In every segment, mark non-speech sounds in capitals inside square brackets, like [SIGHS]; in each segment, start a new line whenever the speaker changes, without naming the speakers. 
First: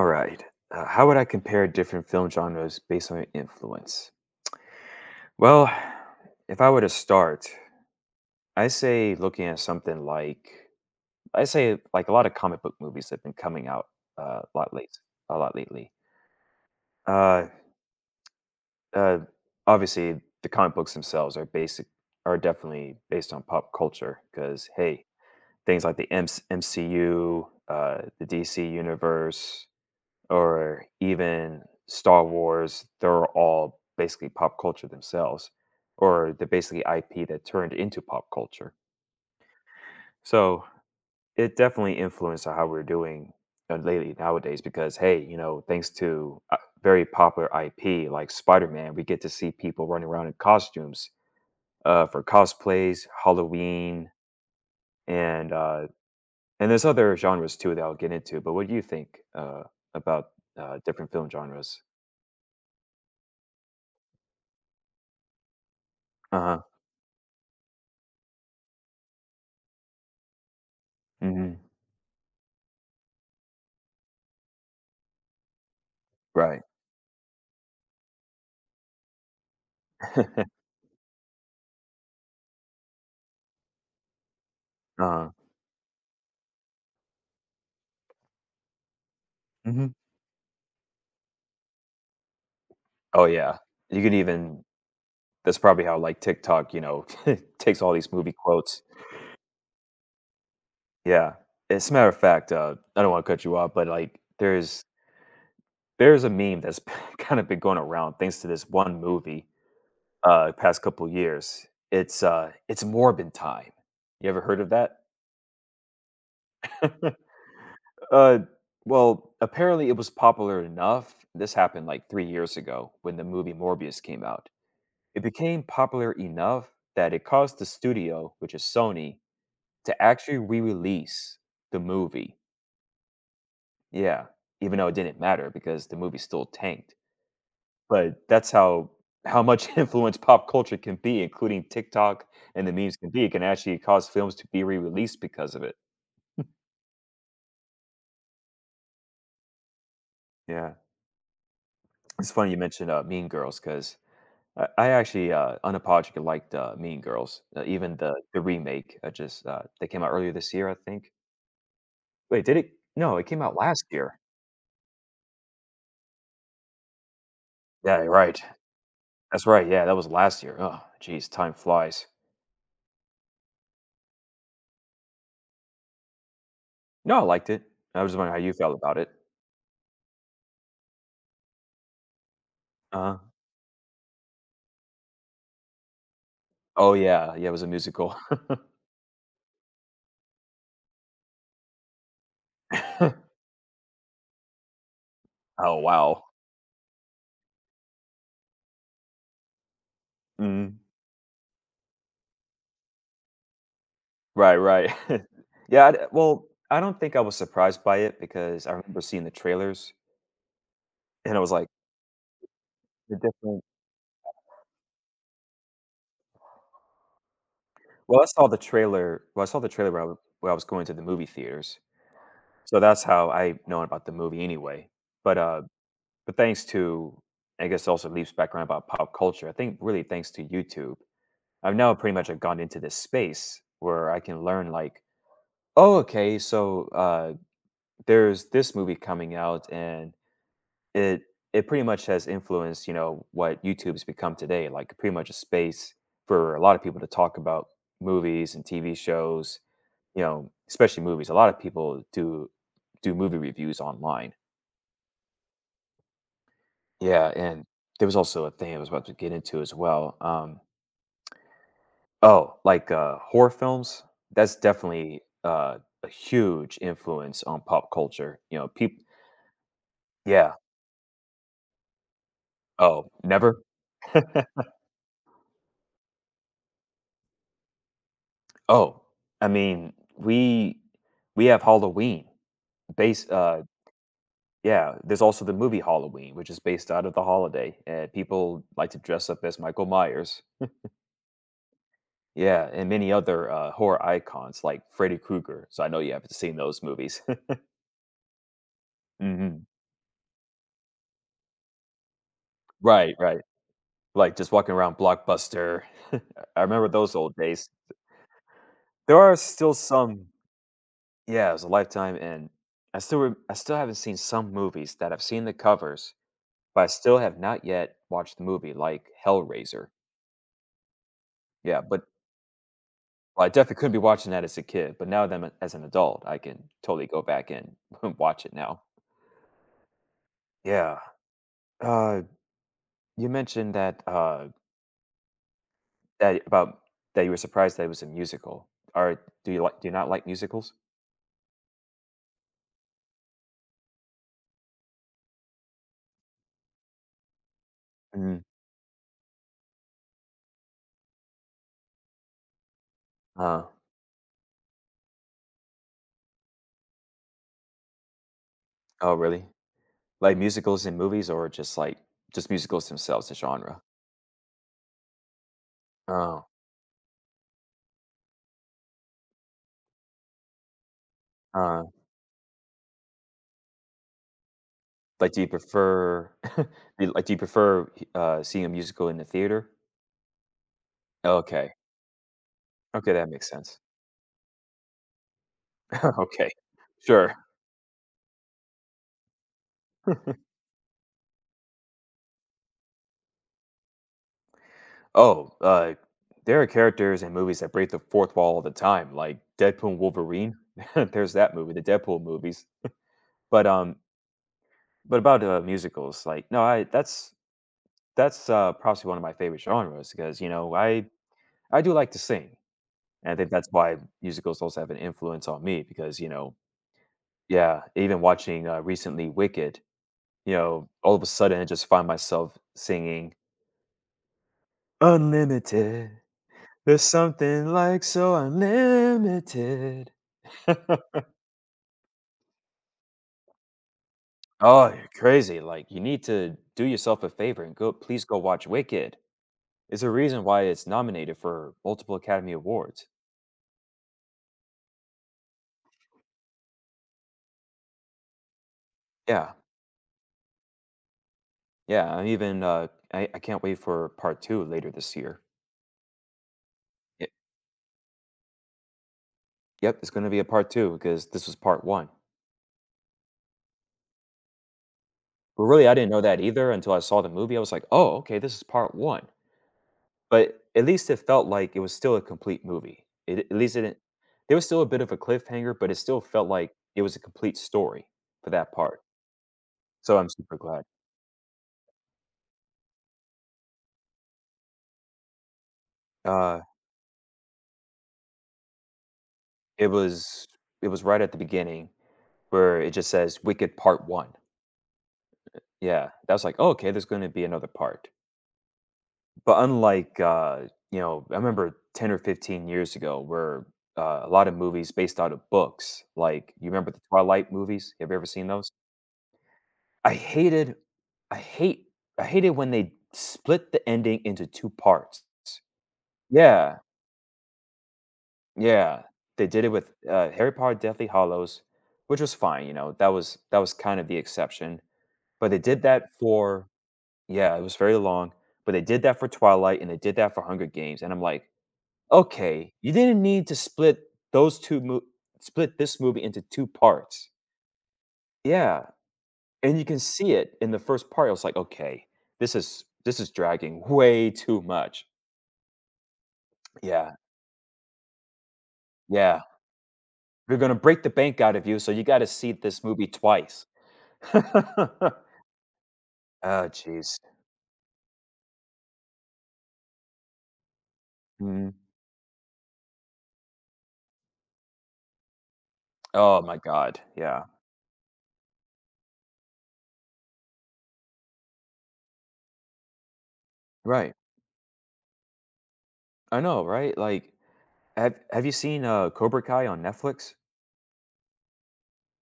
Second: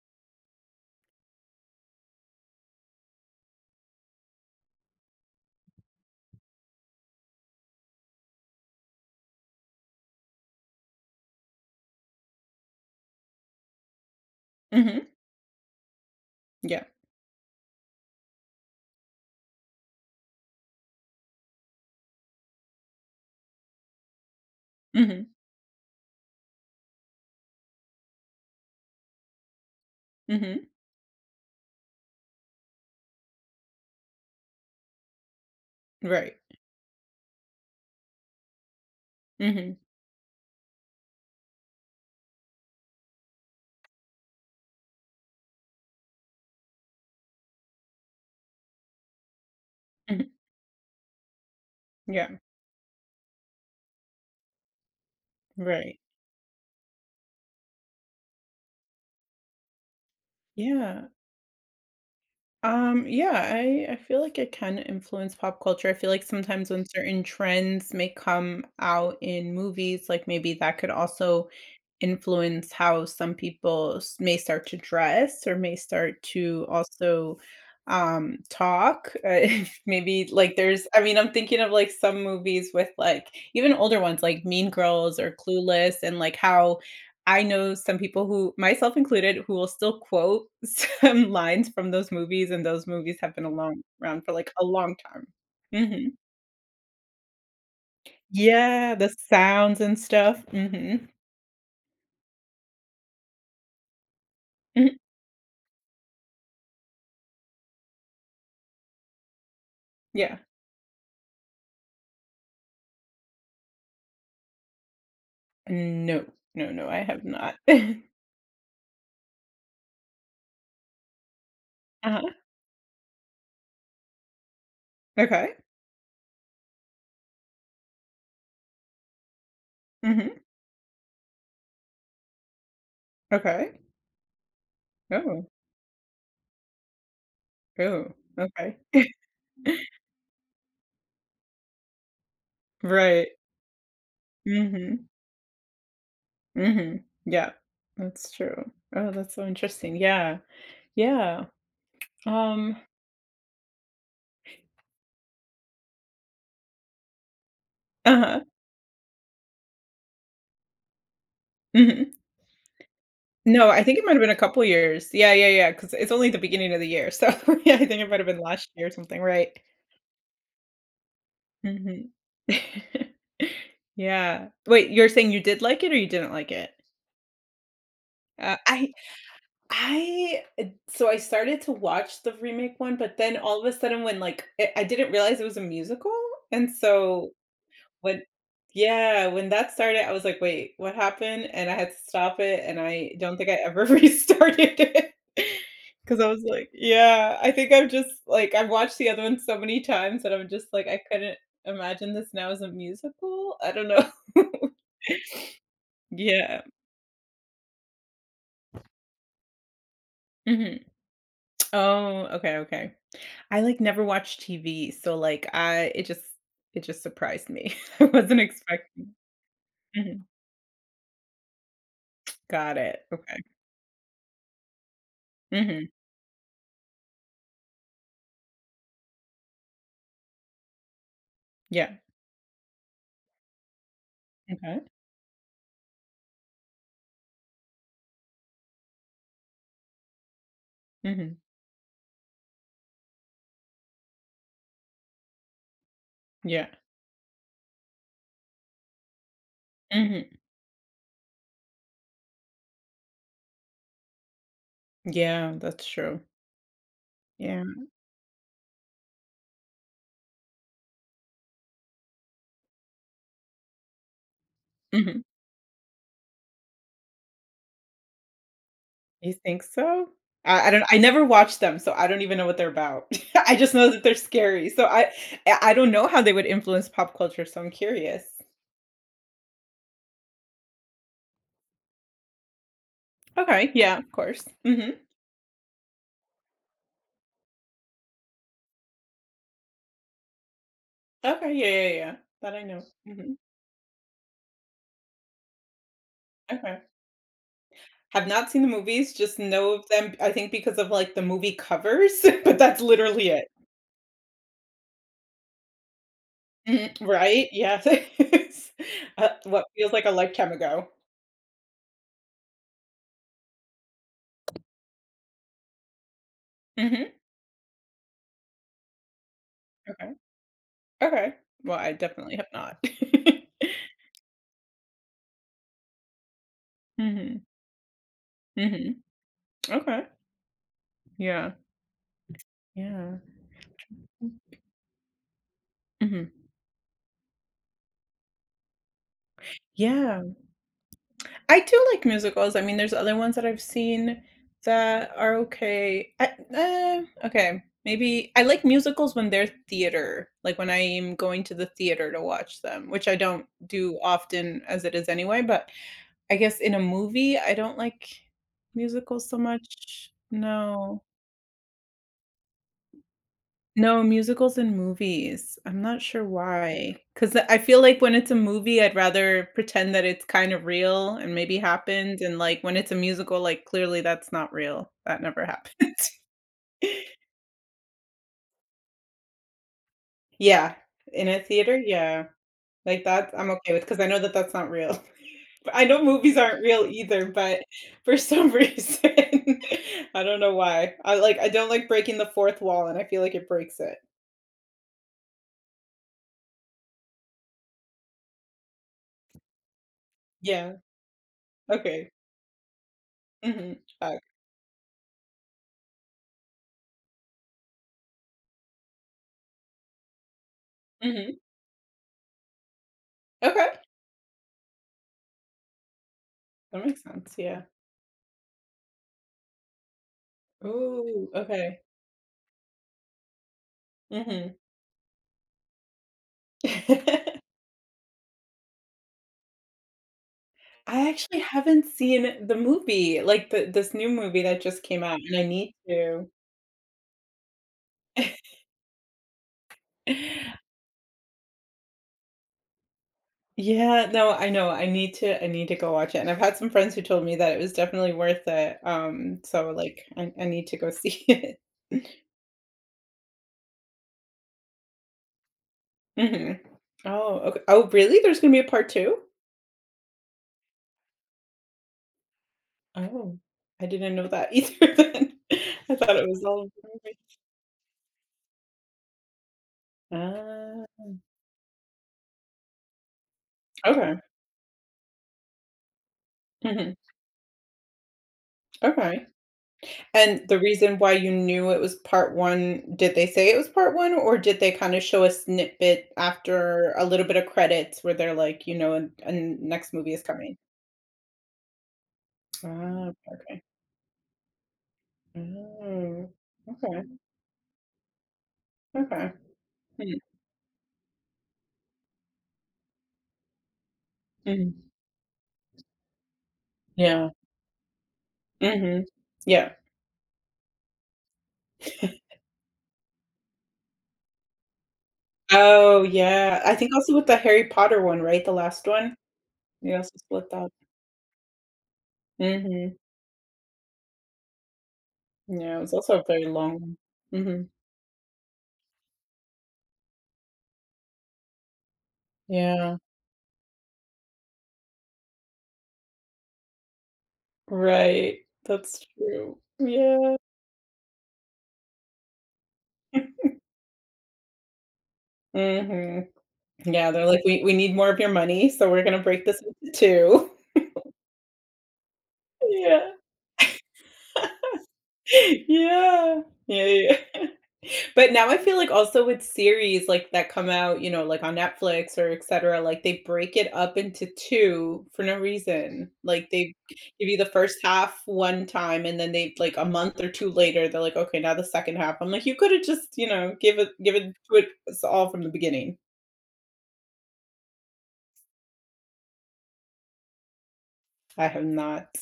All right. How would I compare different film genres based on their influence? Well, if I were to start, I say looking at something like I say like a lot of comic book movies that have been coming out uh, a lot late,
Mhm.
a lot lately.
Yeah.
Uh, uh, obviously, the comic books themselves are basic are definitely based on pop culture because hey,
Mhm.
things like the MCU, the DC universe,
Mhm.
or even Star Wars, they're all basically pop culture themselves, or
Right.
they're basically IP that turned into pop culture.
Mhm.
So it definitely influenced how we're doing lately nowadays because, hey, thanks to very popular IP like Spider Man, we get to see people running around
Mhm.
in costumes for
Yeah.
cosplays, Halloween, and uh,
Right.
and there's other genres too that I'll get into. But what do you think about
Yeah.
different film genres?
Yeah, I feel like it can influence pop culture. I feel like
Uh
sometimes when certain trends may come out in movies, like maybe that could also
huh.
influence how some people may start to dress or may start
Right.
to also talk, [LAUGHS] if maybe like
[LAUGHS]
there's I mean I'm thinking of like some movies with like even older ones like Mean Girls
uh
or Clueless, and like how I know some people who, myself included, who will
Mhm.
still quote [LAUGHS] some lines from those movies, and those movies
Oh,
have been
yeah.
along
You could
around for, like,
even
a long time.
That's probably how,
Mhm.
like, TikTok, [LAUGHS] takes all these movie quotes.
Yeah, the sounds and stuff. Mhm.
Yeah. As a matter of fact, I don't wanna cut you off, but, like, there's
Mhm.
there's a meme that's [LAUGHS] kinda been going around thanks to this one movie,
Yeah.
past couple years. It's Morbin Time. You ever heard of that?
No. No, no, I
[LAUGHS]
have not. [LAUGHS]
Uh, well, apparently it was popular enough this happened, like, 3
Uh-huh.
years ago when the movie Morbius came out. It
Okay.
became popular enough that it caused the studio, which is Sony, to
Mhm.
actually re-release the movie.
Okay.
Yeah, even though it didn't
Oh.
matter because the movie still tanked.
Oh,
But that's
okay.
how much [LAUGHS] influence pop culture can be, including TikTok and the memes can be.
Right.
It can actually cause films to be
Mhm.
re-released because of it.
Mhm. Yeah. That's true. Oh, that's so interesting. Yeah.
Yeah,
Yeah.
it's funny you
Um.
mentioned Mean Girls because I actually unapologetically liked Mean Girls, even the
Uh-huh.
remake. I just they came out earlier this year, I think.
Mhm.
Wait, did it? No, it came out
No, I
last
think it might
year.
have been a couple years. Yeah, yeah, yeah. Because it's only the beginning of the year, so [LAUGHS] yeah, I think
Yeah, you're
it might have
right.
been last year or something,
That's
right?
right. Yeah, that was last year. Oh, jeez, time flies.
Mhm. [LAUGHS] Yeah. Wait, you're saying you did like it or you didn't like it?
No, I liked it. I was just wondering how you
Uh,
felt
I
about it.
I so I started to watch the remake one,
uh
but then all of a sudden when, like, I didn't realize it was a musical, and
Oh
so
yeah, yeah, it was a musical.
When
[LAUGHS]
yeah, when that started, I was like, "Wait, what happened?" And I had to stop it, and I don't think I ever [LAUGHS] restarted it
oh
because
wow.
I was like, yeah, I think I'm just like, I've watched the other one so many times that I'm just
Mm.
like, I couldn't imagine this now as a musical? I don't know. [LAUGHS]
Right, right. [LAUGHS] yeah. I d well,
Yeah.
I don't think I was surprised by it because I remember seeing the trailers,
Mhm.
and I was like,
Oh, okay, okay.
the
I,
different.
like, never watched TV, so, like, I it just surprised me. [LAUGHS] I wasn't expecting.
Well, I saw the trailer when
Mhm.
I was going to the movie theaters,
Got
so that's
it.
how
Okay.
I know about the movie anyway. But uh,
Mhm.
But thanks to, I guess, also Leaf's background about pop culture, I think really thanks to YouTube, I've now
Yeah.
pretty much have gone into this space where I can learn
Okay.
like, oh, okay, so there's this movie coming out, and it
Mhm.
it pretty much has influenced, you know, what YouTube's become today, like pretty much a space for a
Yeah.
lot of people to talk about movies and TV shows, you
Mhm.
know, especially movies. A lot of people do movie reviews online.
Yeah, that's true.
Yeah, and
Yeah.
there was also a thing I was about to get into as well. Oh, like horror films. That's definitely
Mhm.
a huge influence on pop culture. You know, people.
You think so?
Yeah.
I never watched them, so I don't even know what they're
Oh,
about. [LAUGHS] I
never.
just know that they're scary,
[LAUGHS]
so I don't know how they would influence pop culture, so I'm curious.
oh, I mean, we have Halloween based.
Okay, yeah, of course.
Yeah,
Mhm.
there's also the movie Halloween, which is based out of the holiday, and people like to dress up as Michael Myers.
Okay, yeah, yeah, yeah. That I
Yeah,
know.
and many
Mhm.
other horror icons like Freddy Krueger. So I know you haven't seen
Okay.
those movies.
Have not seen the movies,
[LAUGHS]
just
hmm
know of them, I think because of, like, the movie covers, [LAUGHS] but that's
Right,
literally
right.
it.
Like, just walking around Blockbuster. [LAUGHS] I remember
Mhm.
those old
Right?
days.
Yes. [LAUGHS]
There are
What
still
feels like a
some
lifetime ago.
Yeah, it was a lifetime, and I still haven't seen some movies that I've seen the covers, but I
Mhm.
still have not yet watched the movie, like Hellraiser.
Okay. Okay. Well,
Yeah,
I
but
definitely have not. [LAUGHS]
well, I definitely couldn't be watching that as a kid, but now that I'm a as an adult, I can totally go
Mhm,
back and [LAUGHS] watch it now.
mhm. Okay.
Yeah.
Yeah,
Uh,
yeah.
you mentioned that,
Mhm.
that about that you were surprised that it was a musical. Or do you do you not
Yeah.
like musicals?
I do like musicals. I mean, there's other ones that I've seen that are okay. I Okay, maybe
Mhm.
I like musicals when they're theater, like when I am going to the theater to watch them, which I don't
Uh
do often as it is anyway, but I guess in a movie, I don't like
Oh,
musicals so
really?
much.
Like musicals and
No.
movies or just musicals themselves, the genre?
No, musicals and movies. I'm not sure
Oh,
why. Cause I feel like when it's a movie, I'd rather pretend that it's kind of real and maybe
uh,
happened, and, like, when it's a musical, like, clearly that's not real. That
like, do
never
you
happened.
prefer [LAUGHS] do
[LAUGHS]
do you prefer, seeing a musical in the theater?
Yeah, in a
Okay.
theater, yeah, like,
Okay, that
that
makes
I'm okay
sense.
with because I know that that's not real. [LAUGHS] I know
[LAUGHS]
movies
Okay.
aren't real either,
Sure.
but for some [LAUGHS] reason, [LAUGHS] I don't know why. I don't like breaking the 4th wall, and I feel like it breaks it.
Oh, there are characters in movies that break the fourth wall all the time, like Deadpool and Wolverine.
Yeah,
[LAUGHS] There's that movie, the
okay.
Deadpool movies. But,
Mhm, fuck.
about, musicals, like no, I that's, probably one of my favorite genres because, you know,
Mhm,
I do like to sing. And I think that's
okay.
why musicals also have an influence on me because, you know
That makes sense, yeah.
yeah, even watching, recently Wicked, you know, all of a
Ooh,
sudden I
okay.
just find myself singing,
Mhm.
"Unlimited, there's
[LAUGHS]
something like so unlimited." [LAUGHS] "Oh,
I actually haven't seen the movie, like, the this new movie that just came
you're
out, and I
crazy,
need
like, you need
to. [SIGHS]
to do yourself a favor and go please go watch Wicked. It's a reason why
[LAUGHS]
it's nominated for multiple Academy Awards."
Yeah, no, I know, I need to go watch it, and I've had some friends who told me that it was definitely worth it,
Yeah,
so, like, I need to go see [LAUGHS] it.
yeah, I'm even, I can't wait for part 2 later this year.
Mhm. Oh, oh, really? There's gonna be a part 2?
Yep, it's gonna be a part 2 because this was part 1.
Oh, I didn't know that either [LAUGHS] then.
But really, I
I
didn't
thought
know
it
that
was all [LAUGHS]
either
1
until I
movie.
saw the movie. I was like, "Oh, okay, this is part 1." But at
Ah,
least it felt like it was still a complete movie. It at least it didn't
okay.
there was still a bit of a cliffhanger, but it still felt like
Mhm.
it was a complete story for that part.
Okay.
So I'm
And
super
the
glad.
reason why you knew it was part 1, did they say it was part 1, or did they kinda show a snippet
Uh,
after a little bit of credits where they're like, you know, and
it
next movie is
was
coming?
it was right at the beginning where it just
Ah,
says,
okay.
"Wicked Part 1." Yeah,
Oh,
that's like, "Oh, okay, there's
okay,
gonna be another part."
okay.
but
Hmm,
unlike you know I remember 10 or 15 years ago where a lot of
mhm.
movies based out of books like you remember the
Yeah.
Twilight movies, have you ever seen those?
Mhm. Yeah.
i hated i hate I hated when they split the ending into two parts.
Oh, yeah. I
Yeah,
think also with the Harry Potter one, right? The last
yeah,
one?
they did it with
They also split
Harry
that.
Potter Deathly hollows which was fine. You know,
Mhm.
that was kind of the exception, but they
Yeah, it
did
was
that
also a very
for
long one.
yeah it
Mhm.
was very long but they did that for Twilight and they did that for Hunger Games and I'm like, okay, you
Yeah.
didn't need to split those 2 mo split this movie into 2 parts.
Right.
Yeah,
That's true.
and you can see
Yeah.
it in the first part, I was like, "Okay, this is dragging way too much."
Mhm. Yeah,
Yeah,
they're like, "We need more of your money, so we're gonna
yeah.
break this into
"We're gonna
2." [LAUGHS]
break the bank out of you, so you gotta see this movie
Yeah.
twice." [LAUGHS]
Yeah.
Oh,
Yeah, yeah.
jeez.
[LAUGHS] But now I feel like also with series, like, that come out, you know, like, on
Mhm.
Netflix or et cetera, like, they break it up into 2 for no reason.
Oh
Like,
my
they
god,
give you
yeah.
the first half one time, and then they like, a month or 2 later, they're like, "Okay, now the second half." I'm like, "You could've just, you know,
Right.
give it to it us all from the beginning."
I know, right? Like, have you seen, Cobra Kai on Netflix?
I have not.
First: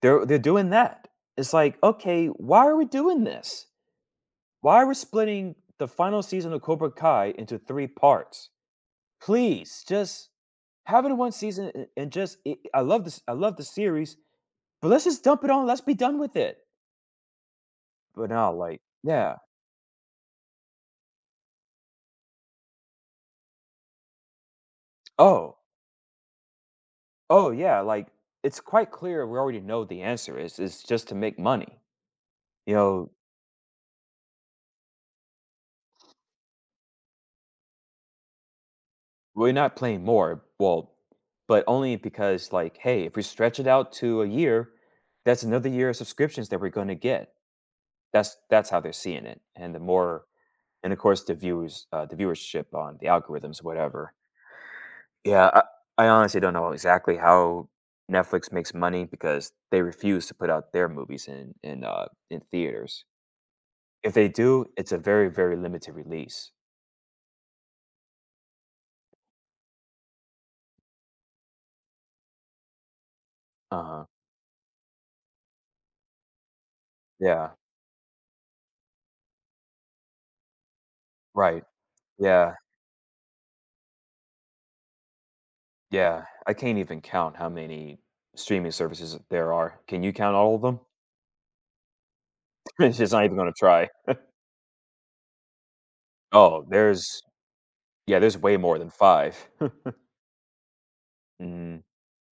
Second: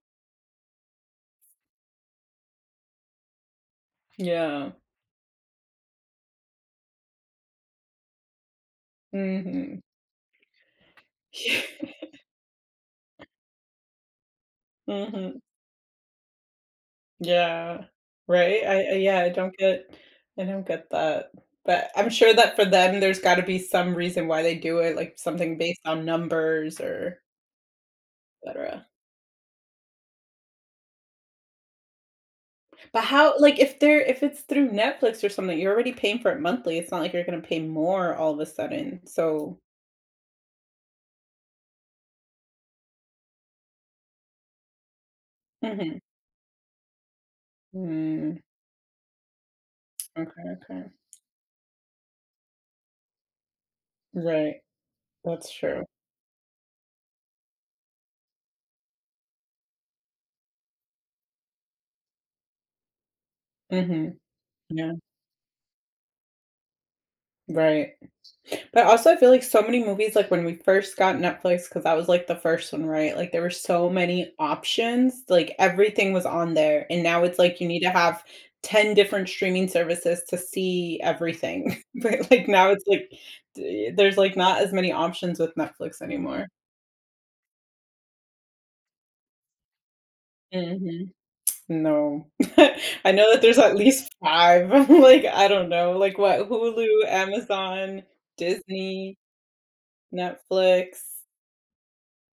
They're doing that. It's like, "Okay, why are we doing this?"
Yeah.
Why are we splitting the final season of Cobra Kai into three parts?
Mhm.
Please, just have it in one season
[LAUGHS]
and I love this. I love the series, but let's just
Mhm.
dump it on. Let's be done with it.
Yeah.
But now,
Right?
like,
I yeah,
yeah.
I don't get that. But I'm sure that for them, there's gotta be some reason why they do it, like
Oh,
something based on numbers or
oh, yeah. Like, it's
etcetera.
quite clear. We already know the answer is. It's just to make money. You
But
know,
how like, if it's through Netflix or something, you're already paying for it monthly, it's not like you're gonna pay more all of a sudden,
we're
so.
not playing more. Well, but only because, like, hey, if we stretch it out to a year, that's another year of
Mhm.
subscriptions that we're going to get. That's
Mm.
that's how they're seeing it. And the more
Okay, okay.
and of course the viewers the viewership on the algorithms whatever.
Right.
Yeah,
That's true.
I honestly don't know exactly how Netflix makes money because they refuse to put out their movies in in theaters. If
Mhm.
they do, it's
Yeah.
a very very limited release.
Right. But also I also feel like so many movies, like, when we first got Netflix, because that was, like, the first one, right? Like, there were so
Uh-huh.
many options, like, everything was on there, and now it's
Yeah.
like you need to have 10 different streaming services to see
Right.
everything. [LAUGHS] But, like,
Yeah,
now it's like d there's, like, not as many options with Netflix
yeah,
anymore.
I can't even count how many streaming services there are. Can you count all of them?
Mhm. No.
[LAUGHS] it's
[LAUGHS] I
just not
know
even
that
gonna
there's at
try.
least 5. [LAUGHS] Like, I don't know, like, what,
Oh
Hulu,
there's
Amazon,
yeah there's way more than
Disney,
five. [LAUGHS]
Netflix,
Mm.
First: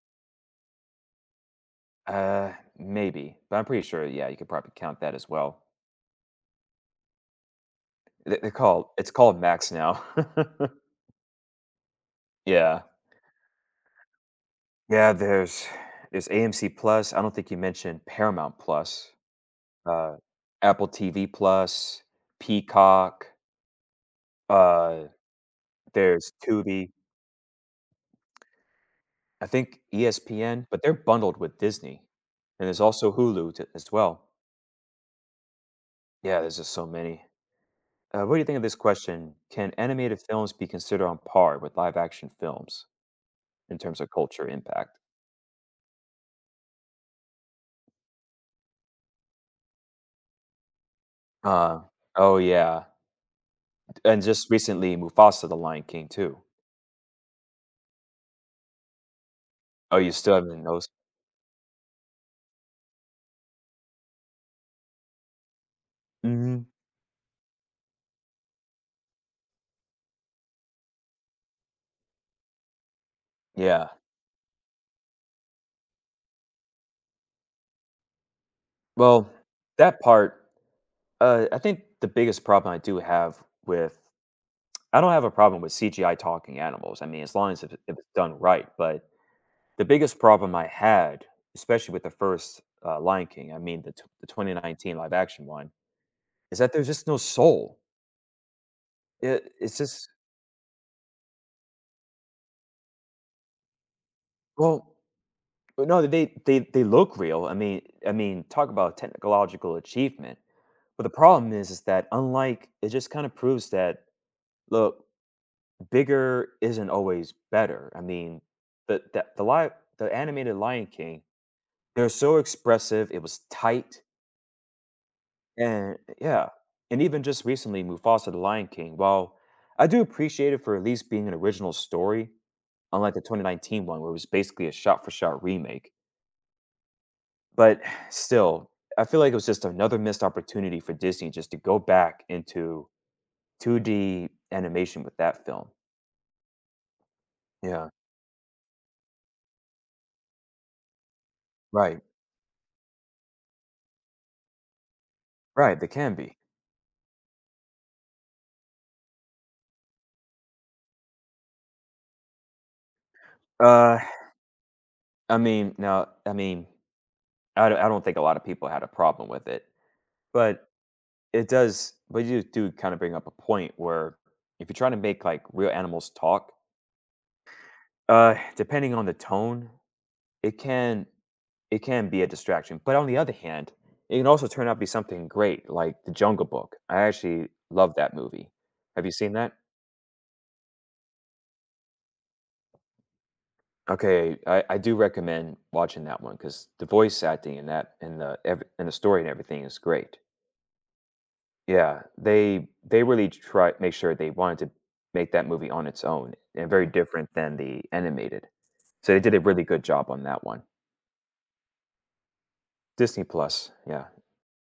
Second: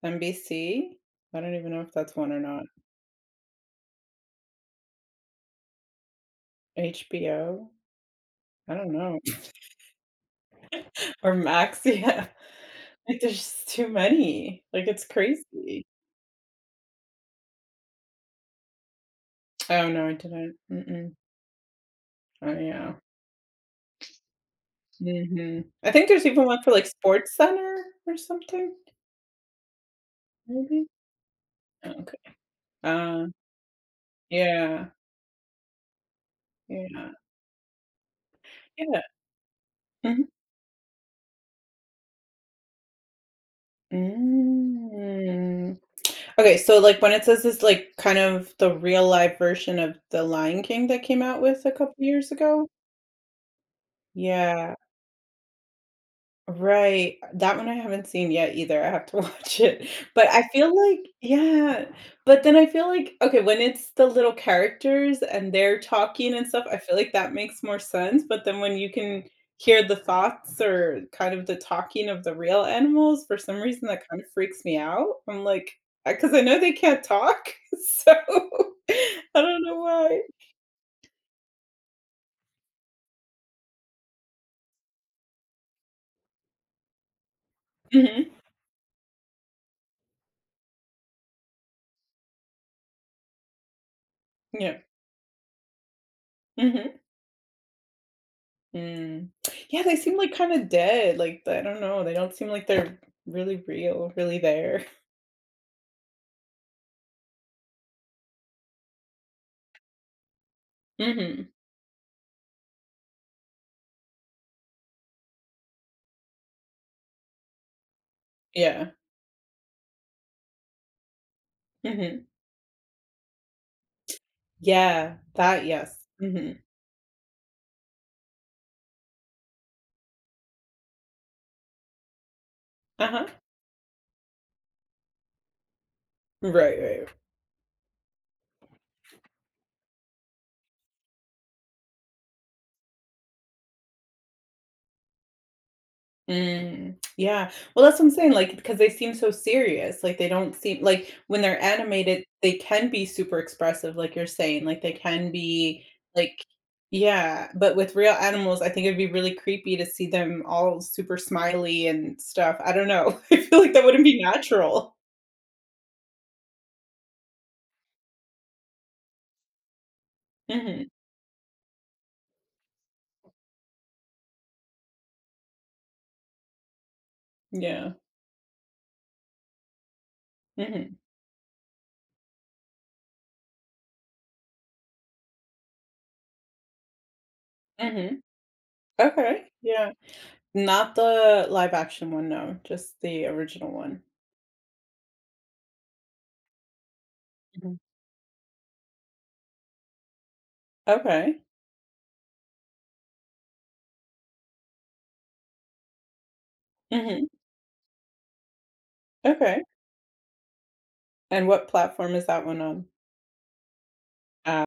NBC? I don't even know if that's one or
Uh,
not.
maybe, but I'm pretty sure. Yeah, you could probably count that as well.
HBO?
They're
I
called.
don't
It's
know. [LAUGHS]
called Max now. [LAUGHS]
Or Max, yeah.
yeah,
Like, there's just too many. Like, it's
yeah. There's
crazy.
there's AMC Plus. I don't think you mentioned Paramount Plus.
Oh, no, I
Uh,
didn't.
Apple
Mm-mm.
TV Plus,
Oh, yeah.
Peacock. Uh,
Mhm. I think there's
there's
even one for, like,
Tubi.
Sports Center or something,
I think ESPN, but
maybe?
they're bundled with
Oh,
Disney,
okay.
and there's also
Uh,
Hulu as well.
yeah.
Yeah, there's just so
Yeah.
many. What do you think of this
Yeah.
question? Can animated
Mhm.
films be considered on par with live action films? In terms of culture impact.
Mm. Okay, so, like, when it says it's, like, kind of the real life version of The Lion King that came out with a
Uh,
couple years
oh,
ago?
yeah, and just
Yeah.
recently, Mufasa: The Lion King too.
Right. That one I haven't seen yet either, I have to [LAUGHS] watch it.
Oh, you
But
still
I
haven't
feel
noticed?
like yeah, but then I feel like okay, when it's the little characters and they're talking and
Mhm.
stuff, I feel like that makes more sense, but then when you can hear the thoughts or kind of the talking of the real animals, for some reason
Yeah.
that kind of freaks me out. I'm like I am like because I know they can't talk, [LAUGHS] so [LAUGHS] I
Well,
don't know
that
why.
part, I think the biggest problem I do have with I don't have a problem with CGI talking animals, I mean, as long as if it's done
Mhm.
right, but the biggest problem I had, especially with the first, Lion King, I mean, the
Yeah.
2019 live action one, is that there's
Mhm.
just no soul.
Mm.
It's
Yeah, they
just
seem like kinda dead, like, I don't know, they don't seem like they're really real, really there.
well.
[LAUGHS]
But no, they they look real. I mean, talk about technological achievement. But the
Mhm.
problem is that unlike it just kind of proves that look, bigger isn't always better. I mean,
Yeah.
the the the live the animated Lion King, they're
Mhm.
so expressive. It was tight
Yeah, that
and
yes.
yeah.
Mhm.
And even just recently, Mufasa the Lion King. While I do appreciate it for at least being an original story, unlike the
Uh-huh.
2019 one, where it was basically a shot for shot remake.
Right, right.
But still, I feel like it was just another missed opportunity for Disney just to go back into 2D animation with that film.
Mm, yeah. Well,
Yeah.
that's what I'm saying, like, because they seem so serious. Like, they don't seem like when they're
Right.
animated, they can be super expressive, like you're saying. Like, they can
Right,
be
they can be.
like, yeah. But with real animals, I think it'd be really creepy to see them all super smiley and stuff. I don't know. [LAUGHS] I feel like that
Uh,
wouldn't be natural.
I mean, I don't think a lot of people had a problem with it, but
Hmm.
it does but you do kind of bring up a point where if you're trying to make, like, real animals talk,
Yeah.
depending on the tone, it
Hmm.
can it can be a distraction, but on the other hand, it can also turn out to be something great, like The Jungle Book. I actually love
Hmm.
that movie. Have you seen
Okay.
that?
Yeah. Not the live action one, no, just the original one.
Okay, I do recommend watching that one because the voice acting in
Mhm.
that and the story and everything is great.
Okay.
Yeah, they really try make sure they wanted to make that movie on its own and very different
Hmm.
than the animated. So they did a really
Okay.
good job on that one.
And what platform is that one on?
Disney Plus, yeah.
Uh